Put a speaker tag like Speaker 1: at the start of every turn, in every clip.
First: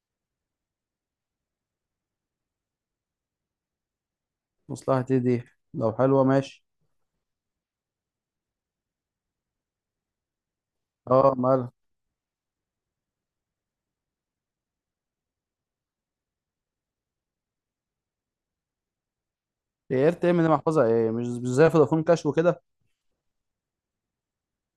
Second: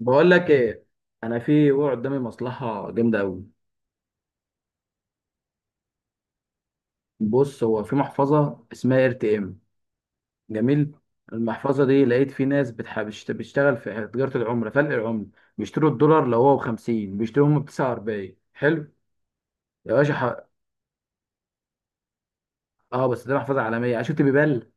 Speaker 1: بقول لك ايه. انا في وقع قدامي مصلحه جامده قوي.
Speaker 2: مصلحتي دي، لو حلوه ماشي.
Speaker 1: بص، هو في محفظه اسمها ار تي ام. جميل.
Speaker 2: اه، مالها؟
Speaker 1: المحفظه دي لقيت في ناس بتشتغل في تجاره العمله، فلق العمله. بيشتروا الدولار لو هو ب 50 بيشتروا هم ب 49. حلو. يا باشا
Speaker 2: ايرت ام دي محفظه ايه؟ مش زي فودافون كاش وكده.
Speaker 1: اه بس دي محفظه عالميه عشان شفت بيبال.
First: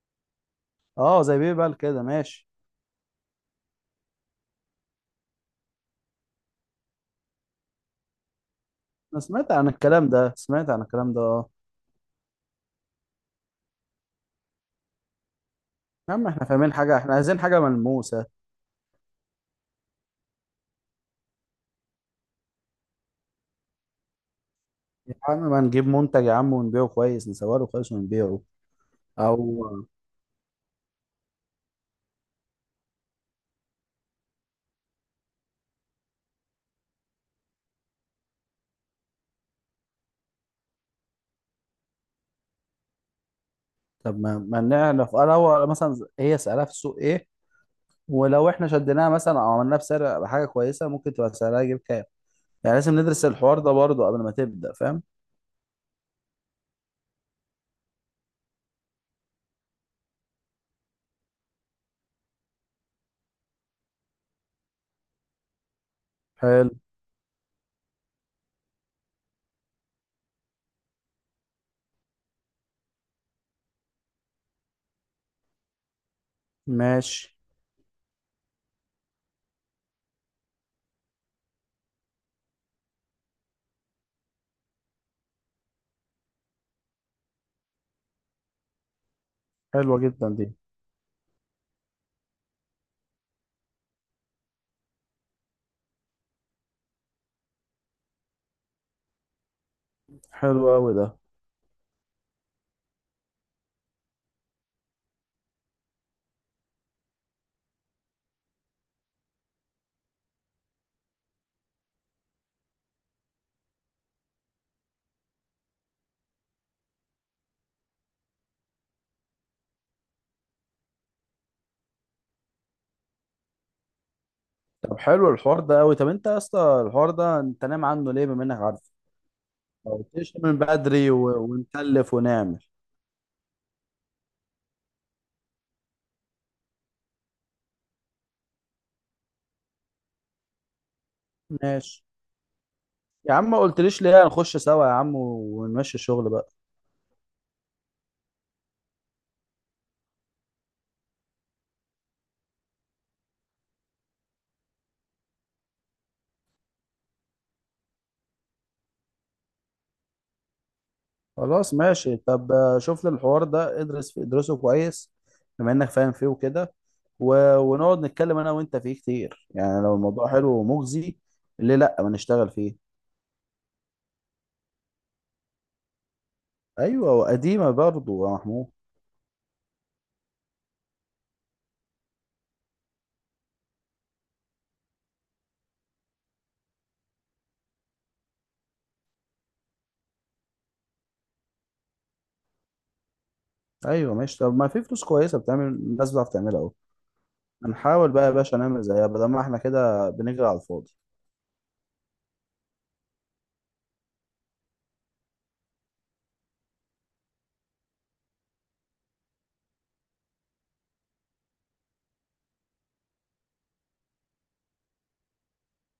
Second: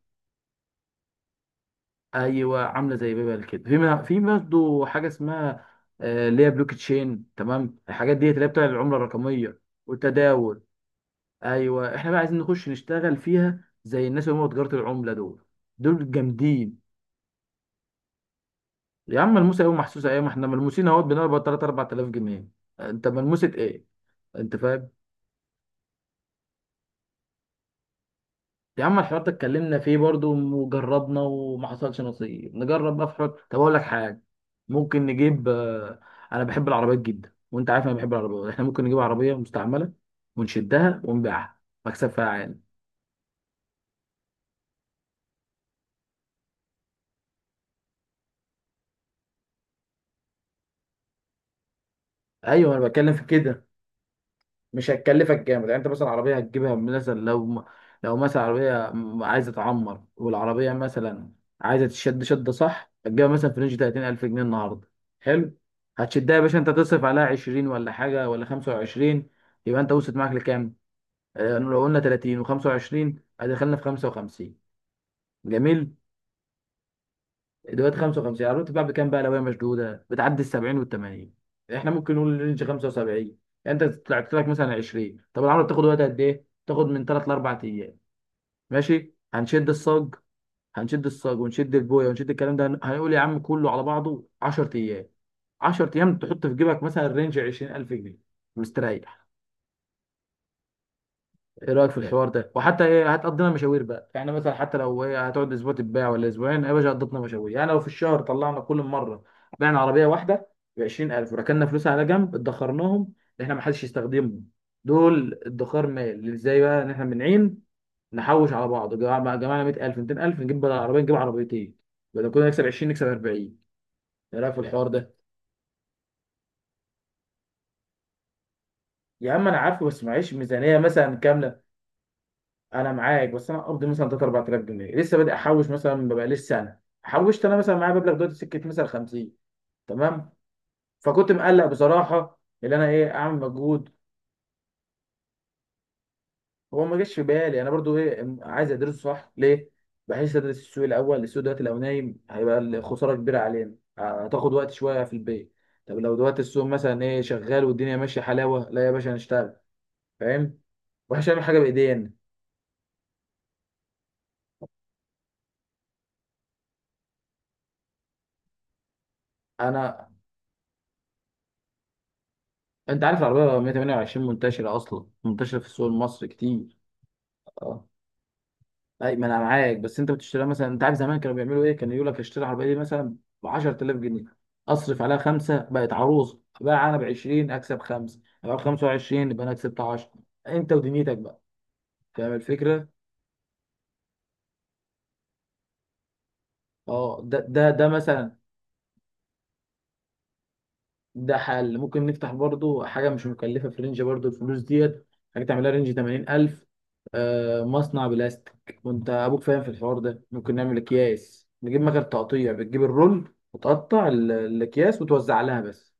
Speaker 2: اه، زي بيبال كده ماشي.
Speaker 1: ايوه، عامله زي بيبال كده. في برضه حاجه اسمها اللي هي بلوك تشين. تمام، الحاجات دي اللي هي بتاع العمله
Speaker 2: انا سمعت
Speaker 1: الرقميه
Speaker 2: عن الكلام ده،
Speaker 1: والتداول.
Speaker 2: سمعت عن الكلام ده، اه.
Speaker 1: ايوه احنا بقى عايزين نخش نشتغل فيها زي الناس اللي هم تجاره العمله دول. دول
Speaker 2: يا عم احنا فاهمين
Speaker 1: جامدين.
Speaker 2: حاجه، احنا عايزين حاجه ملموسه.
Speaker 1: يا عم ملموسه ايه ومحسوسه ايه، ما احنا ملموسين اهوت، بنقبض 3 4000 جنيه. انت ملموسه ايه؟ انت فاهم؟
Speaker 2: يا عم ما نجيب منتج يا عم، ونبيعه كويس، نصوره له كويس ونبيعه.
Speaker 1: يا عم الحوار ده
Speaker 2: او
Speaker 1: اتكلمنا فيه برضو وجربنا وما حصلش نصيب. نجرب بقى في حوار. طب اقول لك حاجه، ممكن نجيب انا بحب العربيات جدا وانت عارف انا بحب العربيات. احنا ممكن نجيب عربيه مستعمله ونشدها ونبيعها. مكسب فيها عالي.
Speaker 2: طب ما نعرف، اه، لو مثلا هي سعرها في السوق ايه، ولو احنا شديناها مثلا او عملناها بسعر حاجه كويسه ممكن تبقى سعرها يجيب كام. يعني
Speaker 1: ايوه انا
Speaker 2: لازم
Speaker 1: بتكلم في
Speaker 2: ندرس الحوار
Speaker 1: كده.
Speaker 2: ده برضه قبل ما تبدا،
Speaker 1: مش
Speaker 2: فاهم؟
Speaker 1: هتكلفك جامد يعني. انت مثلا عربيه هتجيبها مثلا، لو مثلا عربيه عايزه تعمر، والعربيه مثلا عايزه تشد شده، صح، هتجيبها مثلا في رينج 30000 جنيه النهارده. حلو. هتشدها يا باشا، انت
Speaker 2: حلو
Speaker 1: تصرف عليها 20 ولا حاجه ولا 25. يبقى انت وصلت معاك لكام؟ لو قلنا 30 و25 هدخلنا في 55. جميل.
Speaker 2: ماشي.
Speaker 1: دلوقتي 55 العربية بتتباع بكام بقى؟ لو هي مشدودة بتعدي ال 70 وال 80. احنا ممكن نقول رينج 75. يعني انت طلعت لك مثلا 20. طب العربية بتاخد وقت قد ايه؟ بتاخد من 3 ل 4 ايام. ماشي، هنشد
Speaker 2: حلوة
Speaker 1: الصاج.
Speaker 2: جدا دي.
Speaker 1: هنشد الصاج ونشد البوية ونشد الكلام ده، هنقول يا عم كله على بعضه 10 ايام. 10 ايام تحط في جيبك مثلا رينج 20000 جنيه. مستريح.
Speaker 2: حلو قوي ده.
Speaker 1: ايه رايك في الحوار ده؟ وحتى ايه، هتقضينا مشاوير بقى يعني. مثلا حتى لو ايه، هتقعد اسبوع تتباع ولا اسبوعين، أيوة يا باشا قضتنا مشاوير يعني. لو في الشهر طلعنا كل مره بعنا عربيه واحده ب 20000 وركننا فلوسها على جنب، ادخرناهم، اللي احنا ما حدش يستخدمهم. دول ادخار مال. ازاي بقى؟ ان احنا من عين نحوش على بعض، جمعنا 100000 200000 نجيب بدل عربيه نجيب عربيتين. بدل كنا نكسب 20 نكسب 40. ايه رايك في الحوار
Speaker 2: طب
Speaker 1: ده؟
Speaker 2: حلو الحوار ده قوي. طب انت يا اسطى الحوار ده انت نام عنه ليه بما انك عارف؟
Speaker 1: يا عم انا عارفه
Speaker 2: ما
Speaker 1: بس
Speaker 2: قلتليش
Speaker 1: معيش
Speaker 2: من
Speaker 1: ميزانيه
Speaker 2: بدري
Speaker 1: مثلا كامله.
Speaker 2: ونكلف ونعمل.
Speaker 1: انا معاك بس انا قبضي مثلا 3 4000 جنيه. لسه بادئ احوش مثلا. ببقى لسه سنه حوشت انا. مثلا معايا مبلغ دلوقتي سكه مثلا 50. تمام. فكنت مقلق
Speaker 2: ماشي.
Speaker 1: بصراحه ان انا ايه،
Speaker 2: يا
Speaker 1: اعمل
Speaker 2: عم ما
Speaker 1: مجهود.
Speaker 2: قلتليش ليه، هنخش سوا يا عم ونمشي الشغل بقى.
Speaker 1: هو ما جاش في بالي انا برضو. ايه، عايز ادرسه، صح ليه، بحيث ادرس السوق الاول. السوق دلوقتي لو نايم هيبقى الخساره كبيره علينا. هتاخد وقت شويه في البيت. طب لو دلوقتي السوق مثلا ايه شغال والدنيا ماشيه حلاوه، لا يا باشا هنشتغل. فاهم؟ واحنا مش هنعمل حاجه
Speaker 2: خلاص
Speaker 1: بايدينا.
Speaker 2: ماشي. طب شوف لي الحوار ده، ادرس فيه، ادرسه كويس بما انك فاهم فيه وكده، ونقعد نتكلم انا وانت فيه كتير. يعني لو
Speaker 1: انا،
Speaker 2: الموضوع حلو ومجزي، ليه لا ما نشتغل فيه؟
Speaker 1: انت عارف العربية 128 منتشرة، اصلا منتشرة في السوق المصري كتير.
Speaker 2: ايوه، وقديمة
Speaker 1: اه.
Speaker 2: برضه يا محمود.
Speaker 1: اي ما انا معاك، بس انت بتشتريها مثلا، انت عارف زمان كانوا بيعملوا ايه، كانوا يقول لك اشتري العربية دي مثلا ب 10000 جنيه، اصرف عليها خمسة، بقت عروسة، بقى انا ب 20، اكسب خمسة، ابقى ب 25، يبقى انا كسبت 10. انت ودنيتك بقى. فاهم الفكرة؟
Speaker 2: ايوه ماشي. طب ما في فلوس كويسه بتعمل، الناس بتعرف تعملها اهو.
Speaker 1: اه، ده
Speaker 2: هنحاول
Speaker 1: مثلا.
Speaker 2: بقى يا باشا نعمل زيها بدل ما احنا كده بنجري على الفاضي.
Speaker 1: ده حل. ممكن نفتح برضو حاجة مش مكلفة في رينج برضو الفلوس ديت. حاجة تعملها رينج 80000. آه، مصنع بلاستيك، وانت أبوك فاهم في الحوار ده. ممكن نعمل أكياس، نجيب مكان تقطيع، بتجيب الرول وتقطع الأكياس وتوزع لها بس.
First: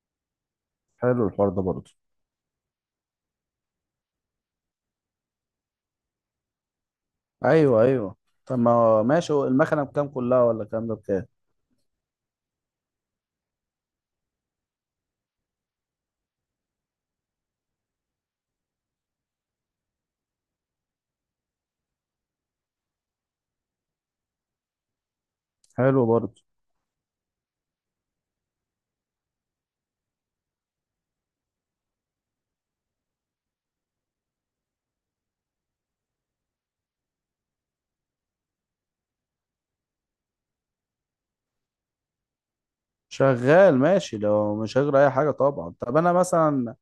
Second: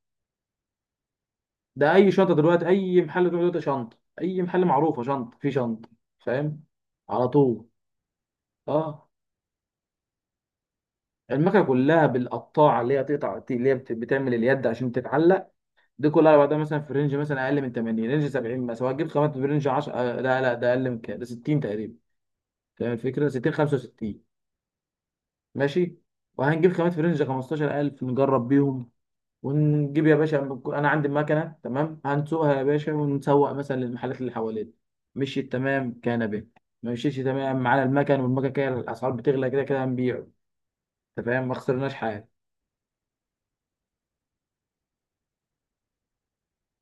Speaker 2: حلو الحوار ده برضه.
Speaker 1: ده أي شنطة دلوقتي، أي محل تروح دلوقتي شنطة، أي محل معروفة شنطة في شنطة. فاهم؟ على طول.
Speaker 2: ايوه ايوه. طب ما هو
Speaker 1: اه.
Speaker 2: ماشي، هو المكنه بكام كلها ولا الكلام ده بكام؟
Speaker 1: المكنة كلها بالقطاعة اللي هي تقطع، اللي هي بتعمل اليد عشان تتعلق. دي كلها على بعضها مثلا في رينج مثلا اقل من 80، رينج 70 مثلا. هتجيب خامات في رينج 10، لا لا، ده اقل من كده، ده 60 تقريبا. فاهم الفكره؟ 60، 65. ماشي.
Speaker 2: حلو برضه.
Speaker 1: وهنجيب خامات في رينج 15000 نجرب بيهم ونجيب يا باشا. انا عندي المكنه، تمام. هنسوقها يا باشا، ونسوق مثلا للمحلات اللي حوالينا، مشيت تمام كان به. ما مشيتش تمام معانا المكن، والمكن كده الاسعار بتغلى، كده كده هنبيعه. انت فاهم؟ ما خسرناش حاجه.
Speaker 2: شغال ماشي لو مش هجري اي حاجه طبعا. طب انا مثلا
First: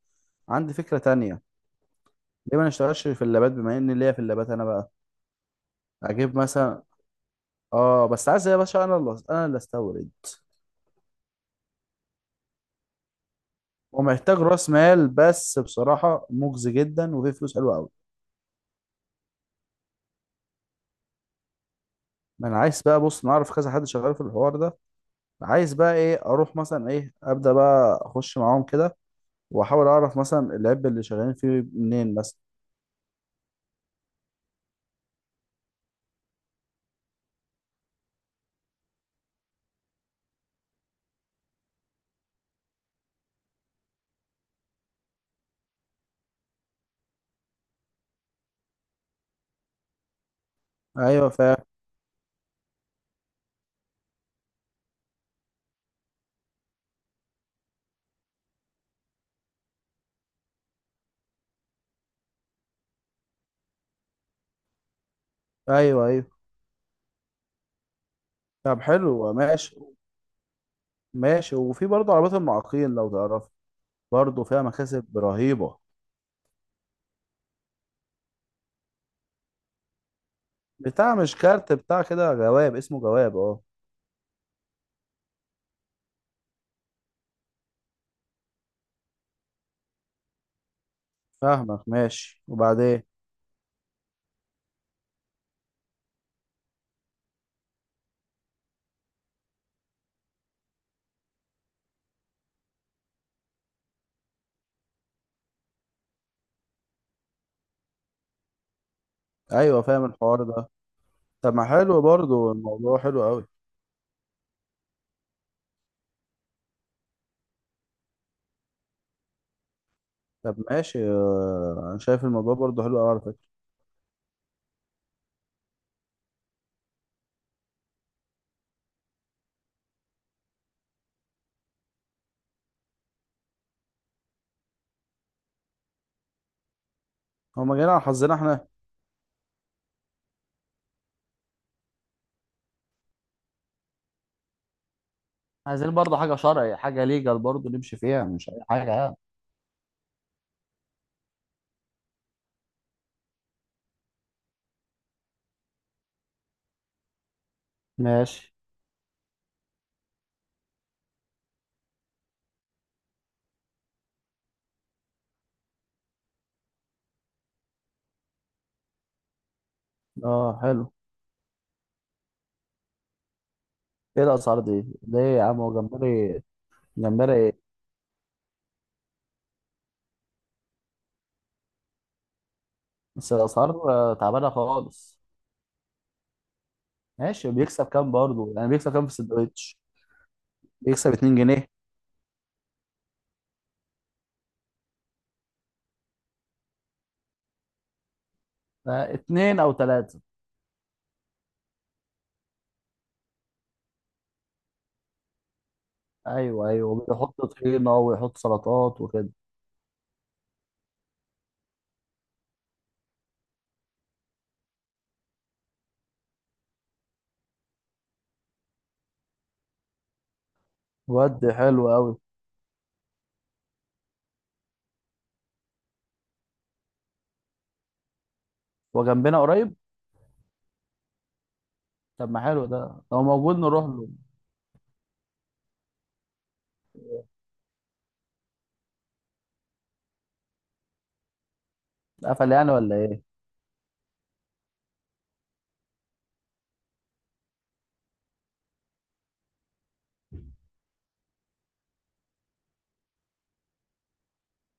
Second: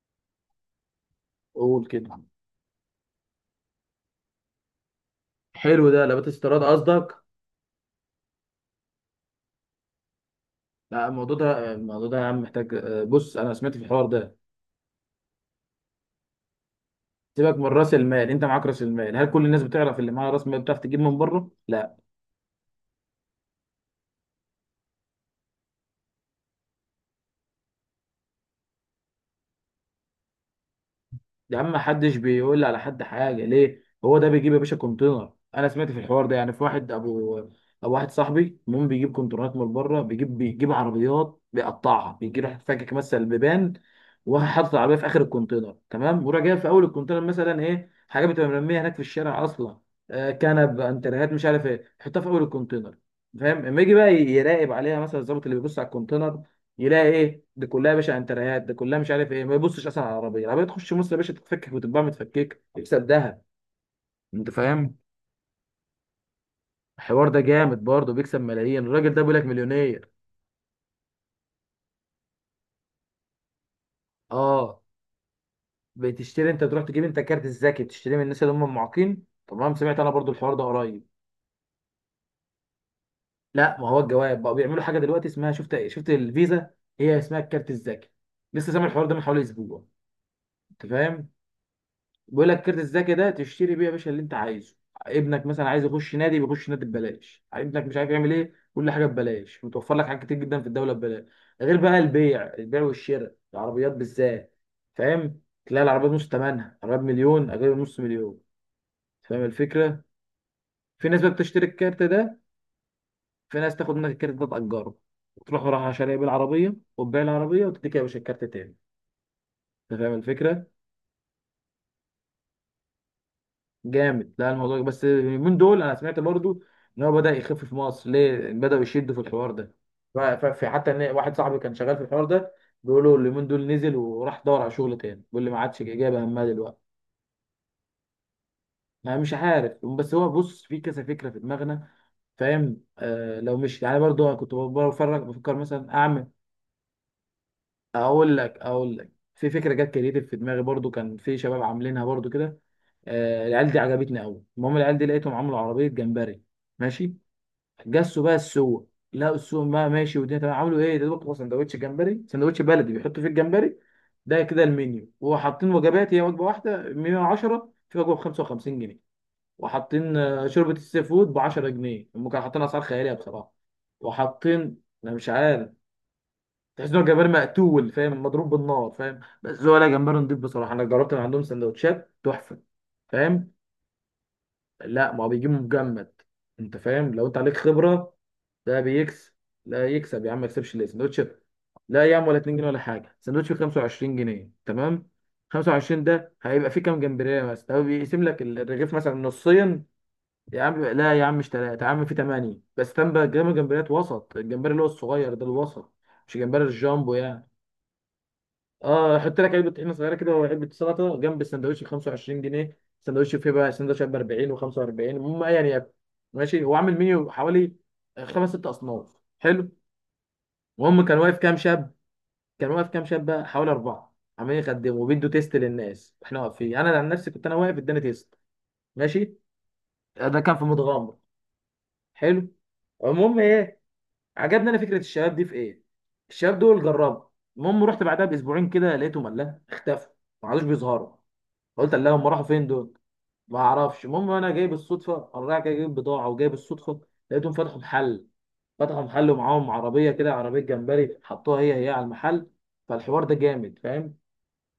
Speaker 2: عندي فكره تانية،
Speaker 1: قول كده.
Speaker 2: ليه ما نشتغلش في اللابات بما ان ليا في اللابات انا بقى؟
Speaker 1: حلو ده. لبات
Speaker 2: اجيب
Speaker 1: استيراد
Speaker 2: مثلا،
Speaker 1: قصدك؟
Speaker 2: اه، بس عايز يا باشا انا، اللي انا استورد،
Speaker 1: لا الموضوع ده الموضوع ده يا عم محتاج، بص انا سمعت في الحوار ده.
Speaker 2: ومحتاج راس مال، بس بصراحه مجزي جدا وفيه
Speaker 1: سيبك
Speaker 2: فلوس
Speaker 1: من
Speaker 2: حلوه قوي.
Speaker 1: راس المال، انت معاك راس المال. هل كل الناس بتعرف؟ اللي معاها راس مال بتعرف تجيب من بره؟ لا.
Speaker 2: ما انا عايز بقى، بص، نعرف كذا حد شغال في الحوار ده، عايز بقى ايه، اروح مثلا ايه، ابدا بقى، اخش معاهم كده واحاول اعرف مثلا العيب اللي شغالين
Speaker 1: يا
Speaker 2: فيه.
Speaker 1: عم
Speaker 2: منين
Speaker 1: محدش
Speaker 2: مثلا؟
Speaker 1: بيقول على حد حاجه. ليه؟ هو ده بيجيب يا باشا كونتينر. انا سمعت في الحوار ده يعني، في واحد ابو، ابو واحد صاحبي، المهم بيجيب كونتينرات من بره. بيجيب عربيات، بيقطعها، بيجي راح فاكك مثلا البيبان وحاطط العربيه في اخر الكونتينر، تمام، وراح جايب في اول الكونتينر مثلا ايه، حاجه بتبقى مرميه هناك في الشارع اصلا، آه، كنب،
Speaker 2: ايوه
Speaker 1: انتريهات، مش عارف ايه، يحطها في اول الكونتينر. فاهم؟ اما يجي بقى يراقب عليها مثلا الظابط اللي بيبص على الكونتينر، يلاقي ايه دي كلها يا باشا، انتريهات دي كلها مش عارف ايه، ما يبصش اصلا على العربيه. العربيه تخش مصر يا باشا، تتفكك وتتباع متفكك، يكسب ذهب. انت فاهم؟
Speaker 2: ايوه ايوه.
Speaker 1: الحوار ده جامد برضه، بيكسب
Speaker 2: طب
Speaker 1: ملايين الراجل ده،
Speaker 2: حلو
Speaker 1: بيقول لك
Speaker 2: ماشي.
Speaker 1: مليونير.
Speaker 2: ماشي، وفي برضه عربيات المعاقين لو تعرف، برضه فيها
Speaker 1: اه.
Speaker 2: مكاسب رهيبة.
Speaker 1: بتشتري انت، تروح تجيب انت كارت الذكي، تشتري من الناس اللي هم المعاقين. تمام، سمعت انا برضه الحوار ده قريب.
Speaker 2: بتاع، مش كارت، بتاع كده جواب، اسمه جواب، اه.
Speaker 1: لا ما هو الجواب بقى، بيعملوا حاجه دلوقتي اسمها، شفت الفيزا، هي اسمها الكارت الذكي. لسه سامع الحوار ده من حوالي اسبوع. انت فاهم؟
Speaker 2: فاهمك، ماشي،
Speaker 1: بيقول لك كارت
Speaker 2: وبعدين؟
Speaker 1: الذكي ده تشتري بيه يا باشا اللي انت عايزه. ابنك مثلا عايز يخش نادي، بيخش نادي ببلاش. ابنك مش عارف يعمل ايه، كل حاجه ببلاش. متوفر لك حاجات كتير جدا في الدوله ببلاش. غير بقى البيع، البيع والشراء العربيات بالذات. فاهم؟ تلاقي العربيات نص ثمنها. عربيات مليون اجيبها نص مليون. فاهم
Speaker 2: ايوه
Speaker 1: الفكره؟
Speaker 2: فاهم الحوار ده.
Speaker 1: في ناس بقى
Speaker 2: طب
Speaker 1: بتشتري
Speaker 2: ما حلو
Speaker 1: الكارت ده.
Speaker 2: برضه، الموضوع حلو قوي.
Speaker 1: في ناس تاخد منك الكارت ده، تأجره، وتروح رايح شاريه بالعربيه، وتبيع العربيه، وتديك يا باشا الكارت تاني. انت فاهم
Speaker 2: طب
Speaker 1: الفكره؟
Speaker 2: ماشي. انا شايف الموضوع برضه حلو قوي.
Speaker 1: جامد. لا الموضوع بس اليومين دول انا سمعت برضو ان هو بدأ يخف في مصر، ليه بدأوا يشدوا في الحوار ده. في حتى ان واحد صاحبي كان شغال في الحوار ده، بيقولوا اليومين دول نزل وراح دور على شغل تاني. بيقول لي ما عادش جايبه همها دلوقتي.
Speaker 2: هما جايين على حظنا احنا.
Speaker 1: انا مش عارف، بس هو بص، في كذا فكره في دماغنا. فاهم؟ آه، لو مش يعني برضو انا كنت بفرج بفكر
Speaker 2: عايزين
Speaker 1: مثلا
Speaker 2: برضه
Speaker 1: اعمل،
Speaker 2: حاجة شرعي، حاجة ليجال برضه نمشي فيها،
Speaker 1: اقول
Speaker 2: مش
Speaker 1: لك
Speaker 2: أي حاجة
Speaker 1: اقول لك،
Speaker 2: يعني.
Speaker 1: في فكره جت كريتيف في دماغي برضو. كان في شباب عاملينها برضو كده، آه، العيال دي عجبتني قوي. المهم العيال دي لقيتهم عملوا عربيه جمبري. ماشي. جسوا بقى
Speaker 2: ماشي.
Speaker 1: السوق، لقوا السوق بقى ماشي والدنيا تمام، عملوا ايه، ده بقى سندوتش جمبري، سندوتش بلدي بيحطوا فيه الجمبري. ده كده المنيو، وحاطين وجبات. هي وجبه واحده 110، في وجبه ب 55 جنيه، وحاطين
Speaker 2: اه
Speaker 1: شوربه
Speaker 2: حلو.
Speaker 1: السي فود ب 10 جنيه. هم كانوا حاطين اسعار خياليه بصراحه.
Speaker 2: ايه الأسعار
Speaker 1: وحاطين،
Speaker 2: دي؟
Speaker 1: انا
Speaker 2: ليه
Speaker 1: مش
Speaker 2: يا عم
Speaker 1: عارف،
Speaker 2: هو جمبري؟
Speaker 1: تحس ان هو جمبري
Speaker 2: جمبري ايه؟
Speaker 1: مقتول، فاهم، مضروب بالنار، فاهم، بس هو لا جمبري نضيف. بصراحه انا جربت من عندهم سندوتشات تحفه.
Speaker 2: بس
Speaker 1: فاهم؟
Speaker 2: الأسعار تعبانة
Speaker 1: لا
Speaker 2: خالص.
Speaker 1: ما هو بيجيبوا مجمد. انت فاهم؟ لو انت
Speaker 2: ماشي،
Speaker 1: عليك
Speaker 2: بيكسب كام
Speaker 1: خبره.
Speaker 2: برضه؟ يعني
Speaker 1: ده
Speaker 2: بيكسب كام في
Speaker 1: بيكسب.
Speaker 2: السندوتش؟
Speaker 1: لا يكسب يا عم، ما يكسبش ليه
Speaker 2: يكسب
Speaker 1: سندوتش؟
Speaker 2: 2 جنيه؟
Speaker 1: لا يا عم ولا 2 جنيه ولا حاجه. سندوتش ب 25 جنيه، تمام، 25 ده هيبقى فيه كام جمبريه مثلا؟ هو بيقسم لك الرغيف مثلا
Speaker 2: اتنين أو
Speaker 1: نصين.
Speaker 2: تلاتة؟
Speaker 1: يا عم لا يا عم مش ثلاثه يا عم، في ثمانيه بس تم بقى، جنب جمبريات وسط، الجمبري اللي هو الصغير ده، الوسط، مش جمبري
Speaker 2: أيوه أيوه،
Speaker 1: الجامبو
Speaker 2: بيحط
Speaker 1: يعني.
Speaker 2: طحينة ويحط سلطات
Speaker 1: اه.
Speaker 2: وكده.
Speaker 1: حط لك علبه طحينه صغيره كده وعلبه سلطه جنب السندوتش ب 25 جنيه. سندوتش فيه بقى سندوتش ب 40 و45. المهم يعني ياكل. ماشي. هو عامل منيو حوالي خمس ست اصناف. حلو. المهم كان
Speaker 2: ود
Speaker 1: واقف كام
Speaker 2: حلو
Speaker 1: شاب.
Speaker 2: أوي.
Speaker 1: كان واقف كام شاب بقى، حوالي اربعه، عمالين يخدموا وبيدوا تيست للناس. احنا واقفين، انا عن نفسي كنت انا واقف اداني تيست.
Speaker 2: هو
Speaker 1: ماشي.
Speaker 2: جنبنا قريب؟
Speaker 1: ده كان في متغمر.
Speaker 2: طب ما
Speaker 1: حلو.
Speaker 2: حلو ده، لو
Speaker 1: المهم
Speaker 2: موجود
Speaker 1: ايه،
Speaker 2: نروح له.
Speaker 1: عجبني انا فكره الشباب دي في ايه، الشباب دول جربوا. المهم رحت بعدها باسبوعين كده، لقيتهم الله اختفوا، ما عادوش بيظهروا. قلت اللهم راحوا
Speaker 2: قفل
Speaker 1: فين
Speaker 2: يعني
Speaker 1: دول؟
Speaker 2: ولا إيه؟
Speaker 1: ما اعرفش. المهم انا جاي بالصدفه، انا رايح جاي جايب بضاعه، وجاي بالصدفه، لقيتهم فتحوا محل. فتحوا محل ومعاهم عربيه كده، عربيه جمبري حطوها هي هي على المحل. فالحوار ده جامد، فاهم؟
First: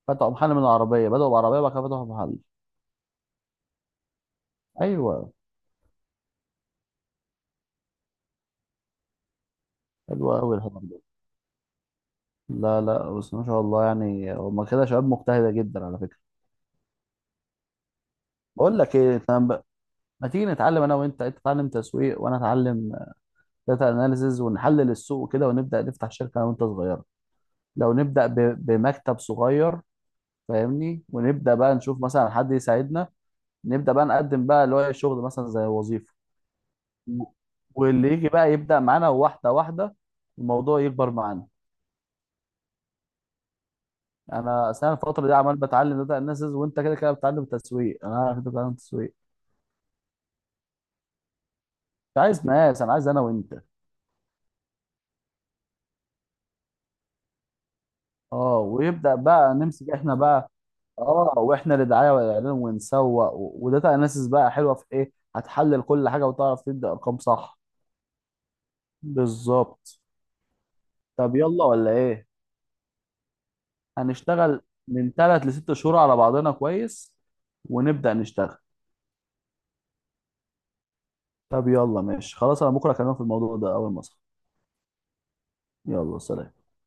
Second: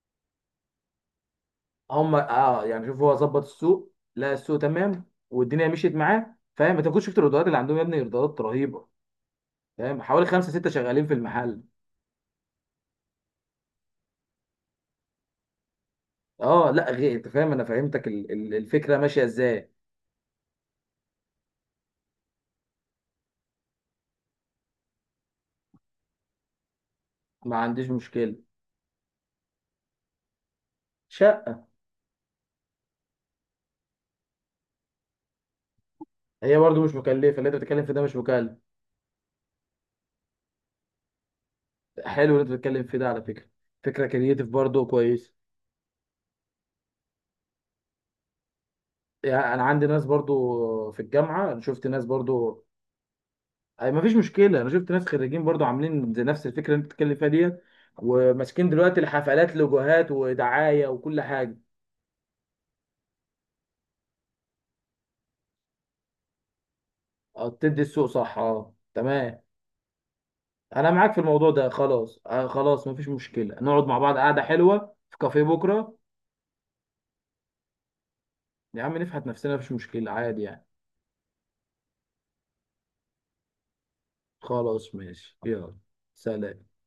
Speaker 2: فتحوا محل؟ من العربية بدأوا، بعربية، بعد كده فتحوا
Speaker 1: هم
Speaker 2: محل.
Speaker 1: اه، يعني شوف، هو ظبط السوق، لقى السوق تمام
Speaker 2: ايوه.
Speaker 1: والدنيا مشيت معاه. فاهم؟ انت كنت شفت الايرادات اللي عندهم يا ابني؟ ايرادات رهيبه. فاهم؟
Speaker 2: حلو
Speaker 1: حوالي خمسه
Speaker 2: قوي
Speaker 1: سته
Speaker 2: الحوار ده.
Speaker 1: شغالين في المحل.
Speaker 2: لا لا، بس ما شاء الله، يعني هما كده شباب مجتهده جدا على فكره.
Speaker 1: اه. لا غير، انت فاهم، انا فهمتك
Speaker 2: بقول لك
Speaker 1: الفكره
Speaker 2: ايه،
Speaker 1: ماشيه
Speaker 2: إحنا
Speaker 1: ازاي.
Speaker 2: ما تيجي نتعلم انا وانت، انت تتعلم تسويق وانا اتعلم داتا اناليسز، ونحلل السوق كده، ونبدا نفتح شركه انا وانت صغيره.
Speaker 1: ما عنديش
Speaker 2: لو نبدا
Speaker 1: مشكله.
Speaker 2: بمكتب صغير، فاهمني، ونبدا
Speaker 1: شقه.
Speaker 2: بقى نشوف مثلا حد يساعدنا، نبدا بقى نقدم بقى اللي هو الشغل مثلا زي وظيفه،
Speaker 1: هي برضه مش
Speaker 2: و-
Speaker 1: مكلفه اللي انت بتتكلم في ده.
Speaker 2: واللي
Speaker 1: مش
Speaker 2: يجي
Speaker 1: مكلف.
Speaker 2: بقى يبدا معانا واحده واحده، الموضوع يكبر معانا.
Speaker 1: حلو اللي انت بتتكلم في ده على فكره، فكره كرييتيف
Speaker 2: انا
Speaker 1: برضه،
Speaker 2: اصل انا الفتره
Speaker 1: كويس.
Speaker 2: دي عمال بتعلم داتا اناليسز، وانت كده كده بتتعلم تسويق، انا عارف انت بتتعلم تسويق.
Speaker 1: يعني انا عندي ناس برضو في الجامعه، أنا شفت ناس
Speaker 2: مش عايز
Speaker 1: برضو.
Speaker 2: ناس، انا عايز انا وانت.
Speaker 1: أي مفيش مشكله. انا شفت ناس خريجين برضو عاملين زي نفس الفكره اللي انت بتتكلم فيها ديت،
Speaker 2: اه،
Speaker 1: وماسكين دلوقتي
Speaker 2: ويبدا بقى
Speaker 1: الحفلات
Speaker 2: نمسك
Speaker 1: لوجوهات
Speaker 2: احنا بقى.
Speaker 1: ودعايه وكل
Speaker 2: اه،
Speaker 1: حاجه.
Speaker 2: واحنا اللي دعايه والاعلان ونسوق، وداتا اناليسز بقى حلوه في ايه، هتحلل كل حاجه وتعرف تدي ارقام
Speaker 1: اه،
Speaker 2: صح.
Speaker 1: تدي السوق صح، اه تمام.
Speaker 2: بالظبط.
Speaker 1: انا معاك في
Speaker 2: طب
Speaker 1: الموضوع
Speaker 2: يلا
Speaker 1: ده.
Speaker 2: ولا
Speaker 1: خلاص
Speaker 2: ايه؟
Speaker 1: آه خلاص، مفيش مشكله. نقعد مع بعض قعده
Speaker 2: هنشتغل
Speaker 1: حلوه
Speaker 2: من
Speaker 1: في كافيه
Speaker 2: ثلاث لست شهور
Speaker 1: بكره.
Speaker 2: على بعضنا كويس، ونبدا نشتغل.
Speaker 1: يا عم نفحت نفسنا، مفيش مشكله، عادي يعني.
Speaker 2: طب يلا ماشي، خلاص، انا بكره اكلمك في الموضوع ده اول ما اصحى.
Speaker 1: خلاص ماشي، يلا.
Speaker 2: يلا سلام.
Speaker 1: سلام.